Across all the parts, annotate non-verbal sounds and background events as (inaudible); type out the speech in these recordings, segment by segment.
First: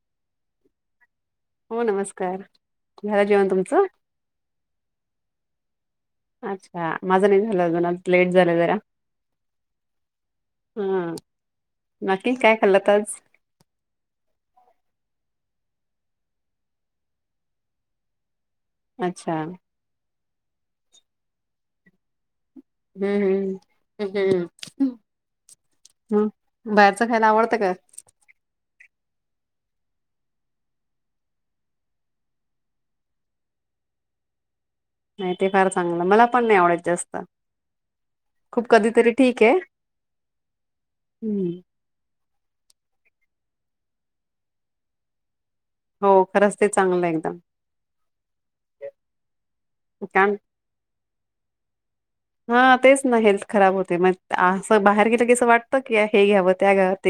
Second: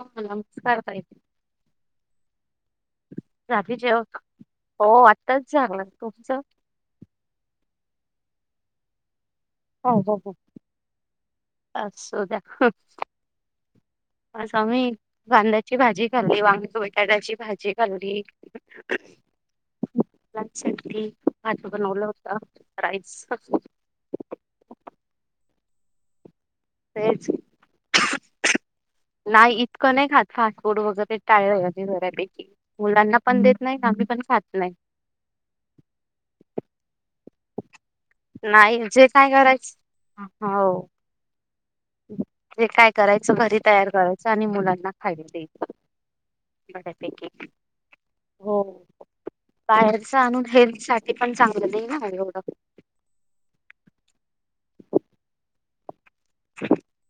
हो. (unintelligible) कारतायत. (unintelligible) जेवण रात्री तुमचं जेव हो आटताच झालं. तुमच? अच्छा माझं नाही झालं अजून आज लेट झालं जरा. हो हो हो हा असू नक्की द्द्या. काय ह खाल्लत आज आज आम्ही कांद्या ची भाजी खाल्ली, वांग बटाट्याची भाजी खाल्ली. अच्छा. (inaudible) भाजी बनवलं होत. हम्म हम् हम् हम्मम हम् हम्. बाहेरचं खायला तेच आवडतं का? नाही. इतकं नाही खात फास्ट फूड वगैरे टाळ अ घरापैकी मुलांना पण देत नाही. आम्ही पण खात नाही. नाही ते फार चांगलं मला पण नाही आवडत जास्त. खूप नाही जे कधीतरी काय ठीक आहे करायचं हो हम्म ते काय करायचं, घरी तयार करायचं आणि मुलांना खायच हो खरंच ते चांगलं एकदम. हो बाहेरच कारण आणून हेल्थ साठी पण चांगलं नाही ना. एवढं हा तेच ना हेल्थ खराब होते, मग असं बाहेर गेलं कीस वाटत क्या ह हेे आवत यागत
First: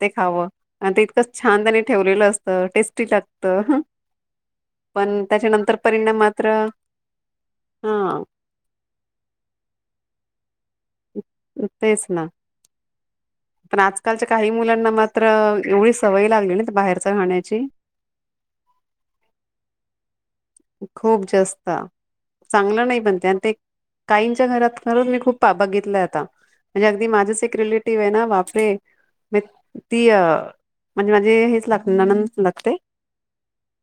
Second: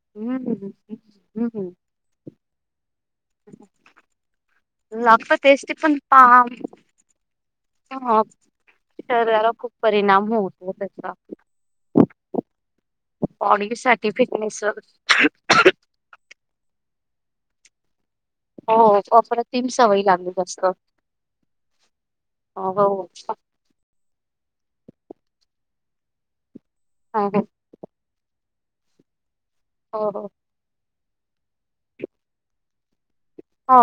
ते खावं हम्म आणि इतकं छान हम्म त्यानी ठेवलेलं असतं टेस्ट ते लागत. लागतं टेस्टी पण पा हा ह तरप परिणाम होऊन तेच ना, बॉडी पण साठी आजकालच्या काही फिटनेस मुलांना मात्र एवढी सवय लागली ना बाहेरच खण्याची. हो अप्रतिम सवयी लागली. जास्त खूप जास्त हो हो चांगलं नाही बणते आणि ते काईंच्या घरात खरच मी खूपदा बघितले (inaudible) म्हणजे अगदी हो माझंच हो एक रिलेटिव्ह ना ते म तीय हो म्हणजे माझे हेच लागते, नणंनदच लागते. हा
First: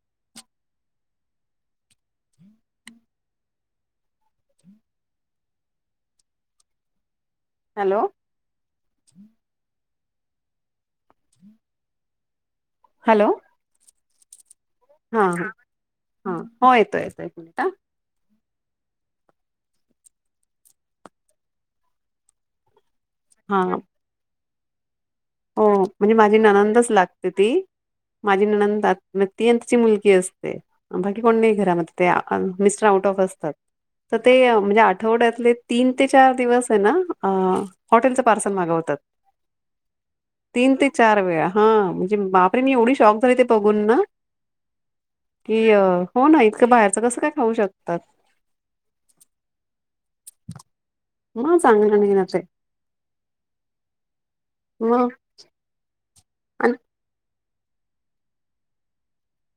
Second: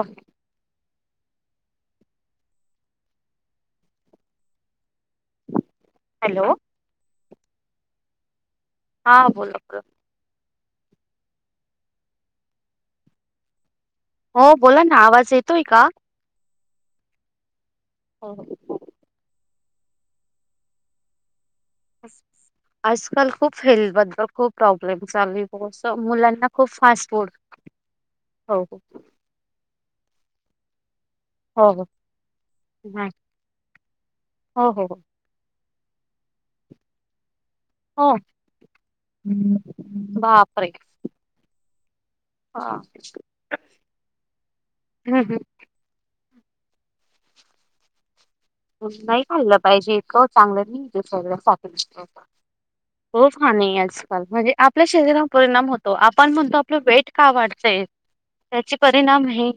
हॅलो हॅलो हा, बोला हॅलो हो बोला ना, हा आवाज येतोय का? हा हो, येतोय येतोय हा (unintelligible) बस ब आजकाल, खूप हा हेल्थबद्दल खूप प्रॉब्लेम चालू आहे हो बॉस म्हणजे माझी मुलांना खूप ननंदच फास्ट फूड लागते. ती माझी हो हो ननंद ती अन तीची मुलग ती असते बाकी कोण नाही हो हो घरामध्ये, ते मिस्टर आउट नाही ऑफ असतात, तर ते हो म्हणजे हो हो आठवड्यातले तीन ते चार दिवस है ना? अ, हो हॉटेलचं पार्सल मागवतात. बापरे तीन ते चार वेळा हा बापरे, हा मी एवढी शॉक झाले ते बघून ना हम्म, हम्म. की अ हो ना, इतकं बाहेरच कसं काय खाऊ शकतात? नाही खाल्लं पाहिजे इतकं चांगलं नाही. मग चांगलं नाही ना ते रोज खान आहे आजकाल, म्हणजे आपल्या मग शरीरावर परिणाम होतो आपण म्हणतो आणि आपलं वेट का वाढत? कसंय त्याची परिणाम हे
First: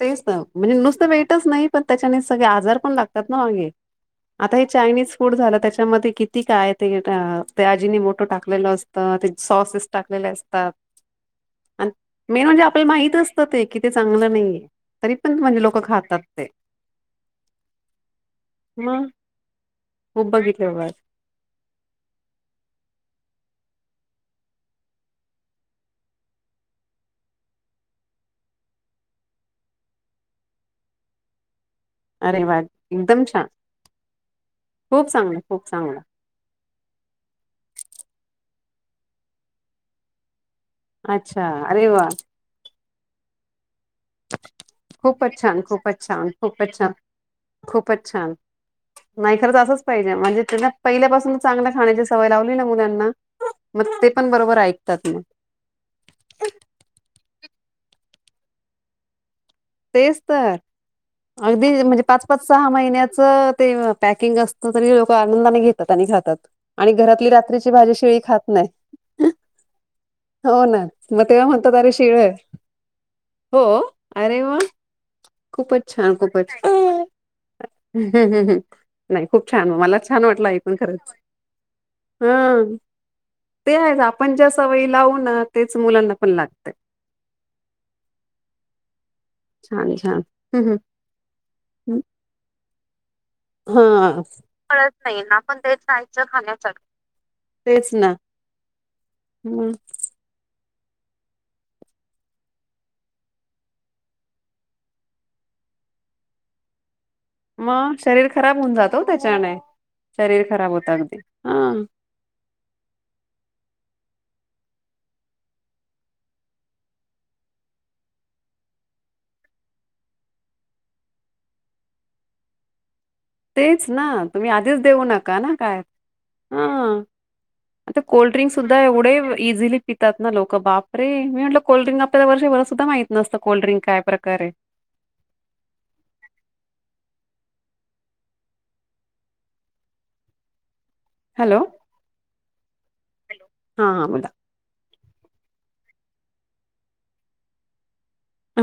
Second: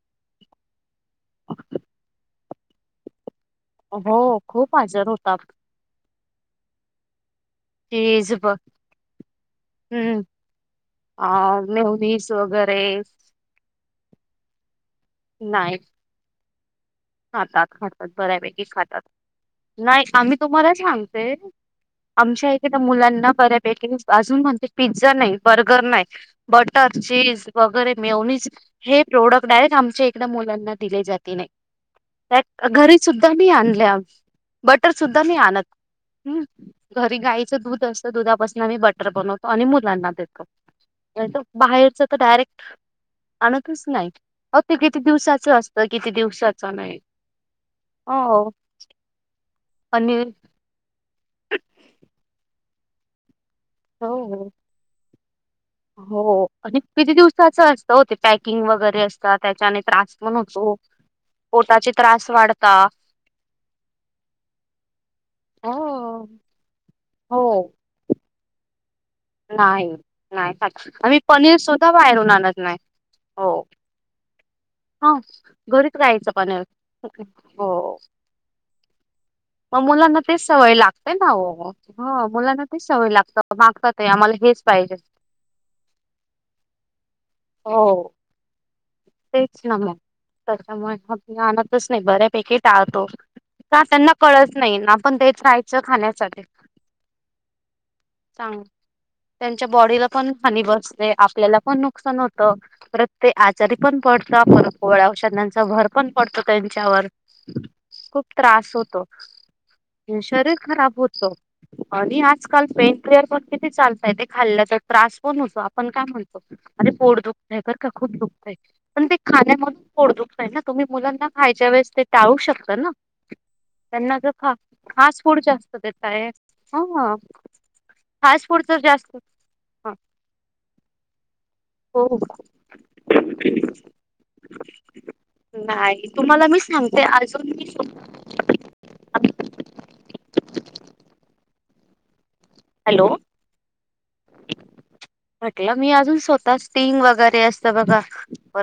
तेच ना, म्हणजे नुसतं वेटच नाही पण त्याच्याने सगळे आजार पण लागतात हो हे, हो आता हे खूप आजार चायनीज फूड होतात झालं त्याच्यामध्ये किती काय ते अजिनोमोटो चीज ब- टाकलेलं असतं, ते सॉसेस हम्म टाकलेले असतात अ आणि मेवनीस मेन म्हणजे वगैरे आपल्याला माहित असतं ते कि ते चांगलं नाहीये. तरी पण म्हणजे नाही लोकं खातात ते खातात, खातात, बऱ्यापैकी खातात, मग नाही खूप आम्ही बघितले तुम्हाला ब सांगते आमच्या इथे ना मुलांना बऱ्या बेकिंग्स, अजून म्हणते पिझ्झा नाही, बर्गर नाही, बटर, चीज वगैरे मिेवूनच हे प्रोडक्ट डायरेक्ट आमच्या एकदा मुलांना दिले जाते नाही. अरे वा त्या घरी एकदम सुद्धा छान मी आणल्या बटर खूप सुद्धा मी चांगलं आणत खूप चांगलं हम् घरी गाईचं दूध असत दुधापासून नवी बटर बनवतो आणि मुलांना देतो. अच्छा अरे बाहेरच वा तर डायरेक्ट आनत नाही ते किती दिवसाच असतं किती दिवसात चछान खूपच छान नाही खरंच अस पाहिजे आणि म्हणजे त्याच्यात पहिल्यापासून चांगल्या खाण्याची सवय लावली ना मुलांना मग ते हो पण बरोबर ऐकतात म. हो आणि किती दिवसाच असतं हो ते पॅकिंग वगैरे असतात. त्याच्याने त्रास तेच पण तर होतो अगदी पोटाचे म्हणजे पाच त्रास पाच सहा वाढता महिन्याच ते पॅकिंग असत तरी लोक आनंदाने हो. घेतात आणि खातात आणि घरातली हो रात्रीची भाजी शेळी खात नाही. नाही नाही हो ना आ्ही मग तेव्हा पनीर म्हणतात सुद्धा अरे शिळ आहे. बायरून आणत नाही हो. अरे वा ह खूपच घरीच छान राहायचं खूपच पनीर छान. हो नाही खूप छान मग मला मुलांना छान तेच वाटलं ऐकून सवय खरंच लागते ना ओ म, हो हा मुलांना तेच सवय लागत ते माग आहेच आपण ज्या सवयी लावू ना तेच मुलांना पण लागत. हो. तेच ना छान मग छान हं हं त्याच्यामुळे आणनातच नाही बऱ्यापैकी टाळतो. का त्यांना कळत नाही ना आपण देत राहायचं खाण्यासाठी तेच ना चांग त्यांच्या हम्म बॉडीला पण हनी बसत ते आपल्याला पण नुकसान होत प्रत्ये आचारी पण पडतळ औषधांचा भर पण पडतं त्यांच्यावर. मग खूप शरीर खराब त्रास होऊन जात ओ होतो त्याच्याने शरीर खराब होत आणि आजकाल पेन फ्लेअर पण किती चालत. ते खाल्ल्याचा त्रास पण होतो आपण काय म्हणतो अरे पोट दुखतंय बरं का खूप दुखत आहे पण ते खाण्यामधून पोट दुखतय ना? तुम्ही मुलांना खायच्या वेळेस ते टाळू शकता ना? तेच ना त्यांना जर तुम्ही खा आधीच देऊ फास्ट नका फूड ना जास्त काय देताय. हां हा आता फास्ट कोल्ड्रिंक फूड तर सुद्धा एवढे जास्त हो इझिली पितात ना लोक बापरे मी म्हण कोल्ड्रिंक हो. आपल्याला वर्षभर सुद्धा माहित नसतं कोल्ड्रिंक काय प्रकारे. नाही तुम्हाला मी सांगते (inaudible) हॅलो. हॅलो हा हा बोला. म्हटलं मी अजून स्वतः स्टिंग वगैरे असतं बघा.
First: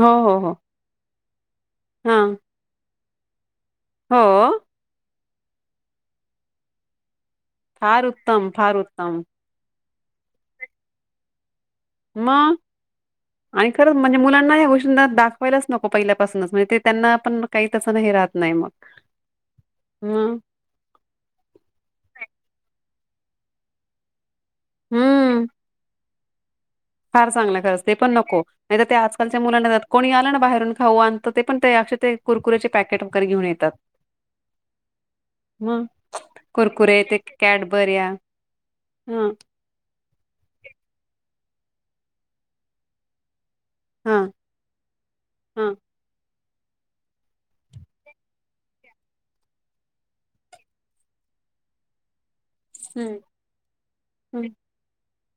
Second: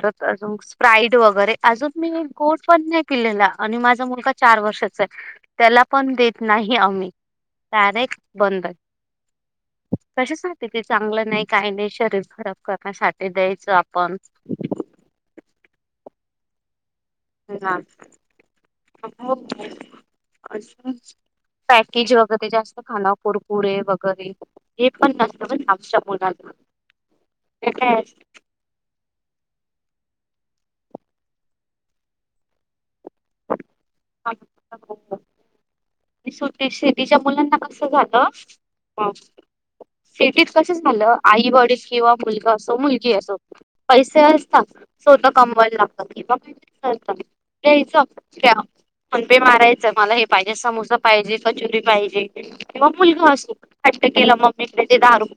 हो हो हो अजून स्प्राईट. वगैरे. अजून मी हा गोड पण नाही. केलेला. आणि माझा मुलगा हो चार वर्षाचा आहे. त्याला पण देत नाही आम्ही. फार उत्तम फार उत्तम. कश सगते ते चांगलं नाही. काही नाही शरीर खराब मग करण्यासाठी द्यायचं आपण. लाच नको पहिल्यापासच म्हज ते त्यांना पण काही तसं हे राहत नाही मग हम्म पॅकेज वगैरे जास्त खाण कुरकुरे वगैरे. हे पण हम्म नसतं पण आमच्या मुलांना. फार चांगला खरच ते पण नको. नाही तर ते आजकालच्या मुलांना जात कोणी बाहेरून खाऊ ते पण ते ते कुरकु्याचे पॅकेट वगरे घेऊन येतात. मग सुट कुरकुरे सिटीच्या ते मुलांना कस कॅडबर्या झालं ह सिटीत कस झालं. आई वडील किंवा मुलगा असो मुलगी असो. हा पैसे असतात स्वतं हा कमवायला लागतात की बघ. ल द्यायचं घ. फोन पे मारायचं मला हे पाहिजे समोसा पाहिजे कचुरी पाहिजे किंवा मुलगा असतो हट्ट केलं मम्मी दे दहा रू (inaudible)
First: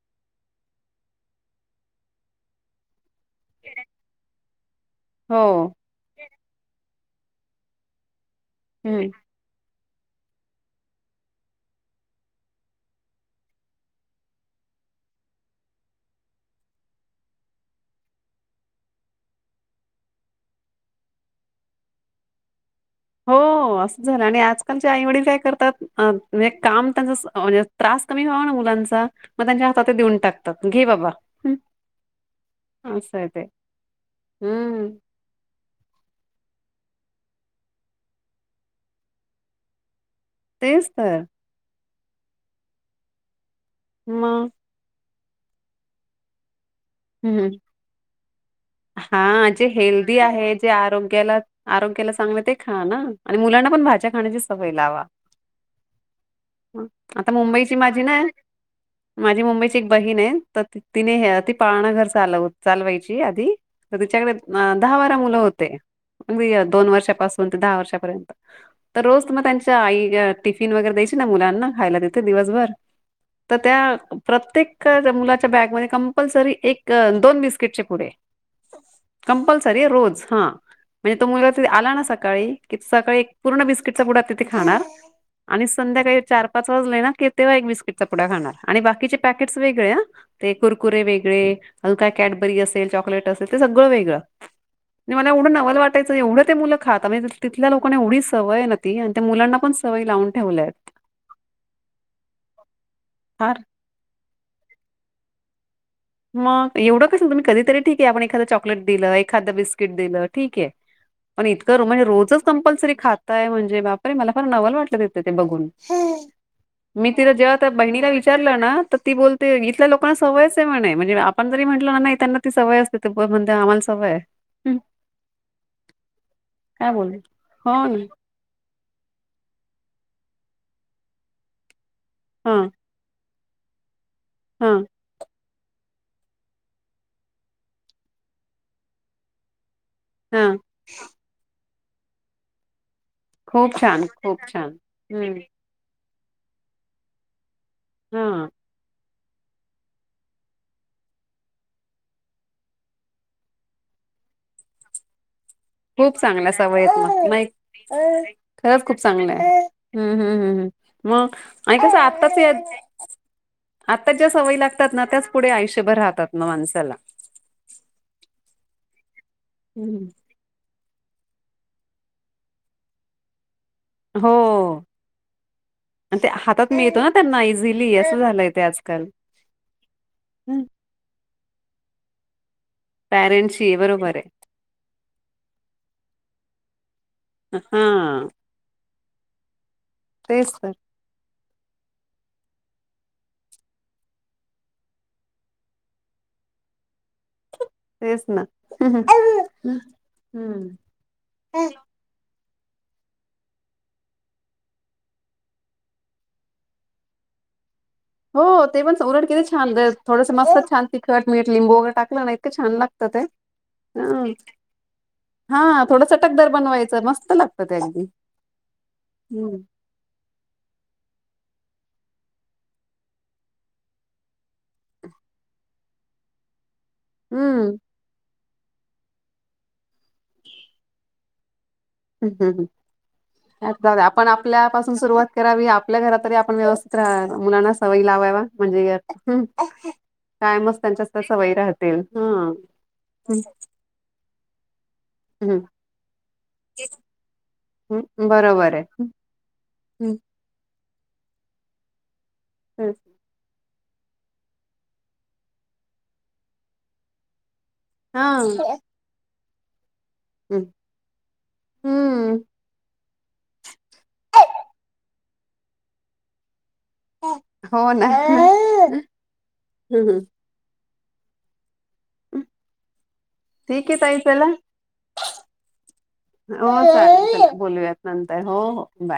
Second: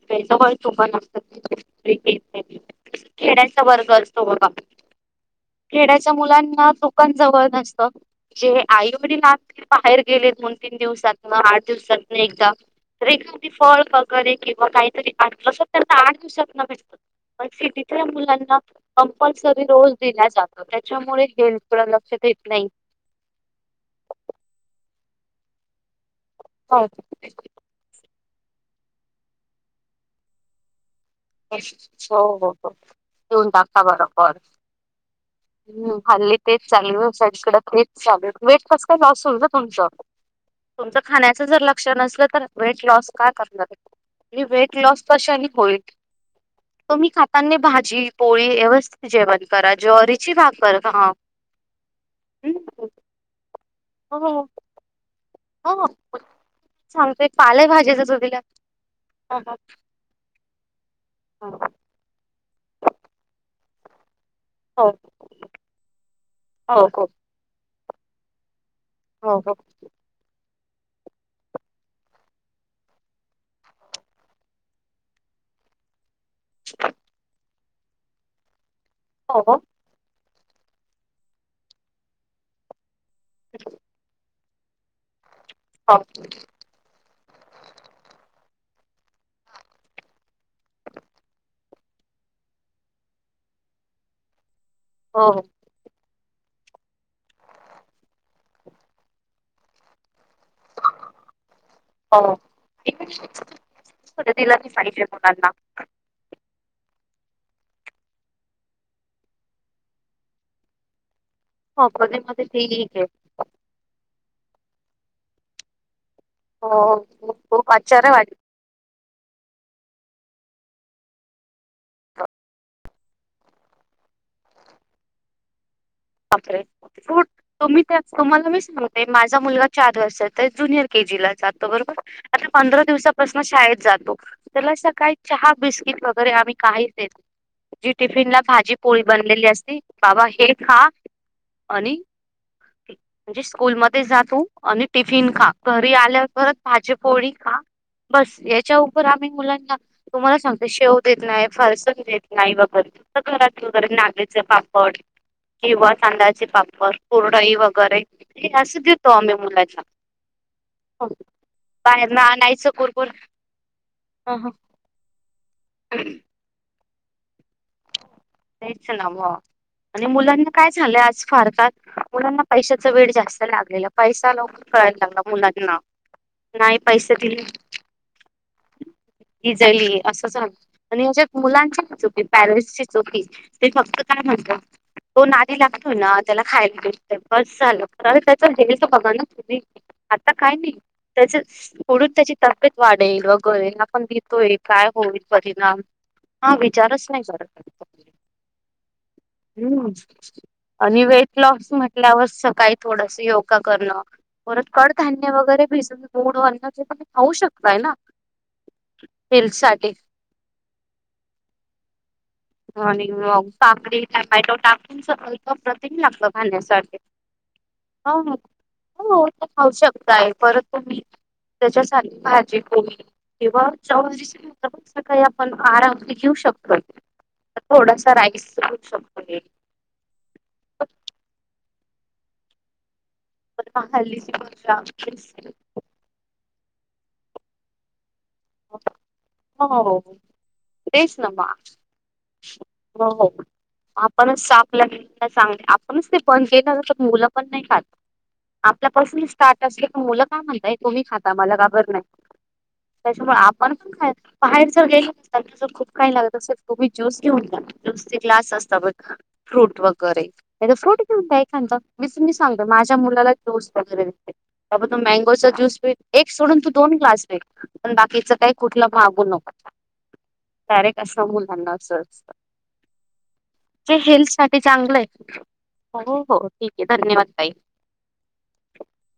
खेड्यांचा वर्ग असतो बघा. हो खेळाचे मुलां ह दुकान जवळ नसत. जे आई हम्म वडील आणती बाहेर गेले दोन तीन दिवसात ना आठ दिवसातन एकदा तर एखादी फळ वगैरे किंवा काहीतरी आलंस तर आठ दिवसात ना भेसत पण सिटीतल्या मुलांना कंपल्सरी रोज दिला जातो त्याच्यामुळे हेल्थकड लक्ष द येत नाही. पा हो असंच झालं आणि आजकालच्या आईवडील काय करतात. म्हणजे हो काम त्यांचा म्हणजे त्रास कमी व्हावा ना मुलांचा मग त्यांच्या हात देऊन टाकतात घे बाबा. हं, हो हो हो असं आहे ते देऊन टाका बरं हम्म पोरांना हल्ली तेच. ांगू साईडकड तेच चालू वेट कस काय लॉस होईल ना तुमचं? तेच तुमचं तर खाण्याच जर लक्ष नसलं तर वेट लॉस काय कर हे मग वेट लॉस कशाने होईल? तुम्ही खाताना भाजी पोळी व्यवस्थित जेवण हा जे करा हेल्दी ज्वारीची आहे जे भाकर खा आरोग्याला आरोग्याला चांगलं ते खा ना मुलाना आपण भाज्या खाण्याची हो सवय लावा. हो सांगते आता मुंबईची पालेभाजीच माझी ना चवीला हो माझी मुंबईची एक बहीण आहे तर तिनेि घर चाल चालवायची आधी तच्याकडे अ हो दहा वारा मुलं होते म्ह हो हो दोन हो वर्षापासून ते दहा वर्षा पर्यंत. तर रोज हो तुमला हो त्यांच्या आई टिफिन वगैरे द्यायची ना मुलांना खायला देते दिवसभर तर त्या प्रत्येक मुलाच्या बॅगमध्ये कंपल्सरी एक दोन बिस्कीट किटचे पुडे. हो कंपलसरी अ रोज. हा म्हणजे तो मुलगा त आला ना सकाळी कि सकाळी एक पूर्ण बस्िटचा बुडा ते खणार. आणि संध्याकाळी चार पाच वाजला ना की तेव्हा एक बिस्किटचा पुडा खाणार आणि बाकीचे पकेट वेगळे अं ते कुरकु कुकुरे वेगळे अजून काय कॅडबरी असेल चॉकलेट असेल ते सगळं वेगळं. आणि मला हो एवढं नवाल वाटयचं. एवढं ते मुलं खातातजे तिथल्या लोकना एवढ सवयव आणि त्या मुलांना पणवय लावून ठेवल्यात हो. (unintelligible) फार पाहिजे मुलांना. मग एवढं कशाला तुम्ही कधीतरी ठीक आहे आपण एखाद चॉकलेट दिलं एखादं बिस्किट दिलं ठीके. पण इतकं हो म्हणजे कधी रोजच मध्ये कंपल्सरी ठीक आहे खाताय म्हणे बापरे मला फार नवल वाटलं तिथे ते बघून. हो मी तिला जेव्हा त्या खूप बहिणीला आश्चर्य वाट विचारलं ना तर ती बोलते इथल्या लोक आपण सवयचे म्हणे. म्हणजे आपण जरी म्हटल ना नाही त्यांना ती सवय असते म्हणजे आम्हाला सवय आहे. र काय बोल हो तुम्ही ना तुम्हाला मी सांग ते माझा मुलगा चार वर्षचा जुनियर के जीला जातो बरोबर. आता हा पंधरा दिवसा पसन शाळेत जातो. हा त्याला सकाळी चहा. बिस्किट वगैरे आम्ही काहीच देत नई जी टिफिन ला भाजी पोळी बनलेली असती. बाबा हे हा खा. आणि म्हणजे खूप स्कूलमध्ये छान खूप जातो छान आणि टिफिन हम्म खा, तरी आल्या परत भाजीपोळी खा बस हा याच्या पण आम्ही मुलांना, तुम्हाला सांगते, शेव देत नाय, फरसाण देत नाय वगैरे, फक्त घरातले वगैरे नाचणीचे पापड किंवा खूप तांदळाचे चांगल्या सवयी पापड, आहेत मग. माहित, कुरडई वगैरे हे असं खरंच खूप देतो चांगलं आम्ही आहे. मुलांना हम्म हम्म हं हं मग आणि कसं बाहेर ना आताच आणायचं त कुरकुर आत्ता ज्या सवयी लागतात ना, त्याच पुढे आयष्यभर राहतात मग माणसाला तेच न्हव हम्म आणि मुलांना काय झालं आज फार फार, मुलांना पैशाचं वेड जास्त लाग (unintelligible) हो पैसा लवकर कळायला लागला मुलांना, आणि ते हातात नाही मिळतो ना पैसे त्यांना दिले इझिली असं झालंय ते आजकाल इजली असं झालं आणि याच्यात मुलांचे (unintelligible) पॅरिलीस (unintelligible) ते पॅरेंट्सची फक्त बरोबर काय आहे म्हणतात, तो नादी लागतो ना, त्याला खायला ते बस झालं, तर हा त्याच (unintelligible) (unintelligible) आता तेच काय मी, तर त्याच पुढून त्याची तब्येत वाढेल वगैरे, आपण देतोय काय होईल परिणाम, हा विचारचं तेच ना हम्म आणि वेटलॉस म्हटल्यावर सग काही थोडसं योगा करणं, परत कडधान्य वगैरे भिजून गूड वरणाच ते तुमी खाऊ शकताय ना? हो ते पण (unintelligible) केलं हेल्थ छान साठी. (unintelligible) थोडसं मस्त, छान तिखट, मीठ, लिंबू वगैरे टाक मॉर्निंग वॉक, काकडी, टमाटो टाकून सकालचं हा प्रथिन थोडस लागत टकदार खाण्यासाठी, बनवायचं मस्त लागतं ते अगदी हो हो ते हम्म खाऊ शकत आहे, परत तुम्ही त्याच्यासाठी भाजी-पोळी किंवा चविष्ट सकाळी आपण आहार आपली घेऊ शकतोय. हम्म. थोडासा राईस घेऊ शकतो एक (unintelligible) हम् हम् पण हं (unintelligible) आपण हल्लीची आपल्यापासून सुरुवात भाजी करावी. आपल्या घरात तरी आपण व्यवस्थित हां मुलांना सवयी लावायला म्हणजे यात, हं हो कायमच त्यांच्या तेच त्या ना मग. सवयी राहतील, ह्म्म हो हं काय सांग, आपणच ते पण ते तर मुलं पण नाय खात. हम्म बरोबर आहे आपल्यापासून स्टार्ट असलं तर, मुलं काय म्हणतायेत तुम्ही खाता, मला (unintelligible) नाय. त्याचामुळ आप म्हण पण काय बाहेर जर गेलं नसत तस खूप काही लागत तु्ही ज्योस घेऊन जा. नुसती हा क्लास असता पण फ्रूट व फ्रुट वगैरे. नाहीतर फ्रुट घेऊन यायला सांगत मी हम्म सगतोय माझ्या मुलाला मग ज्यूस वगैरे त्यापेक्षा मॅंगो च ज्यूस तुम्ही एक सोडून दोन दोन ग्लास देईन. हो पण ना बाकीच काही कुठलं मागू नको हं, हं. डायरेक्ट. त्या मुलांना. ठीक ते आहे ताई हेल्थ चला साठी चांगलं आहे हो ठीक आहे चालेल धन्यवाद चला तई. बोलूयात नंतर हो हो बाय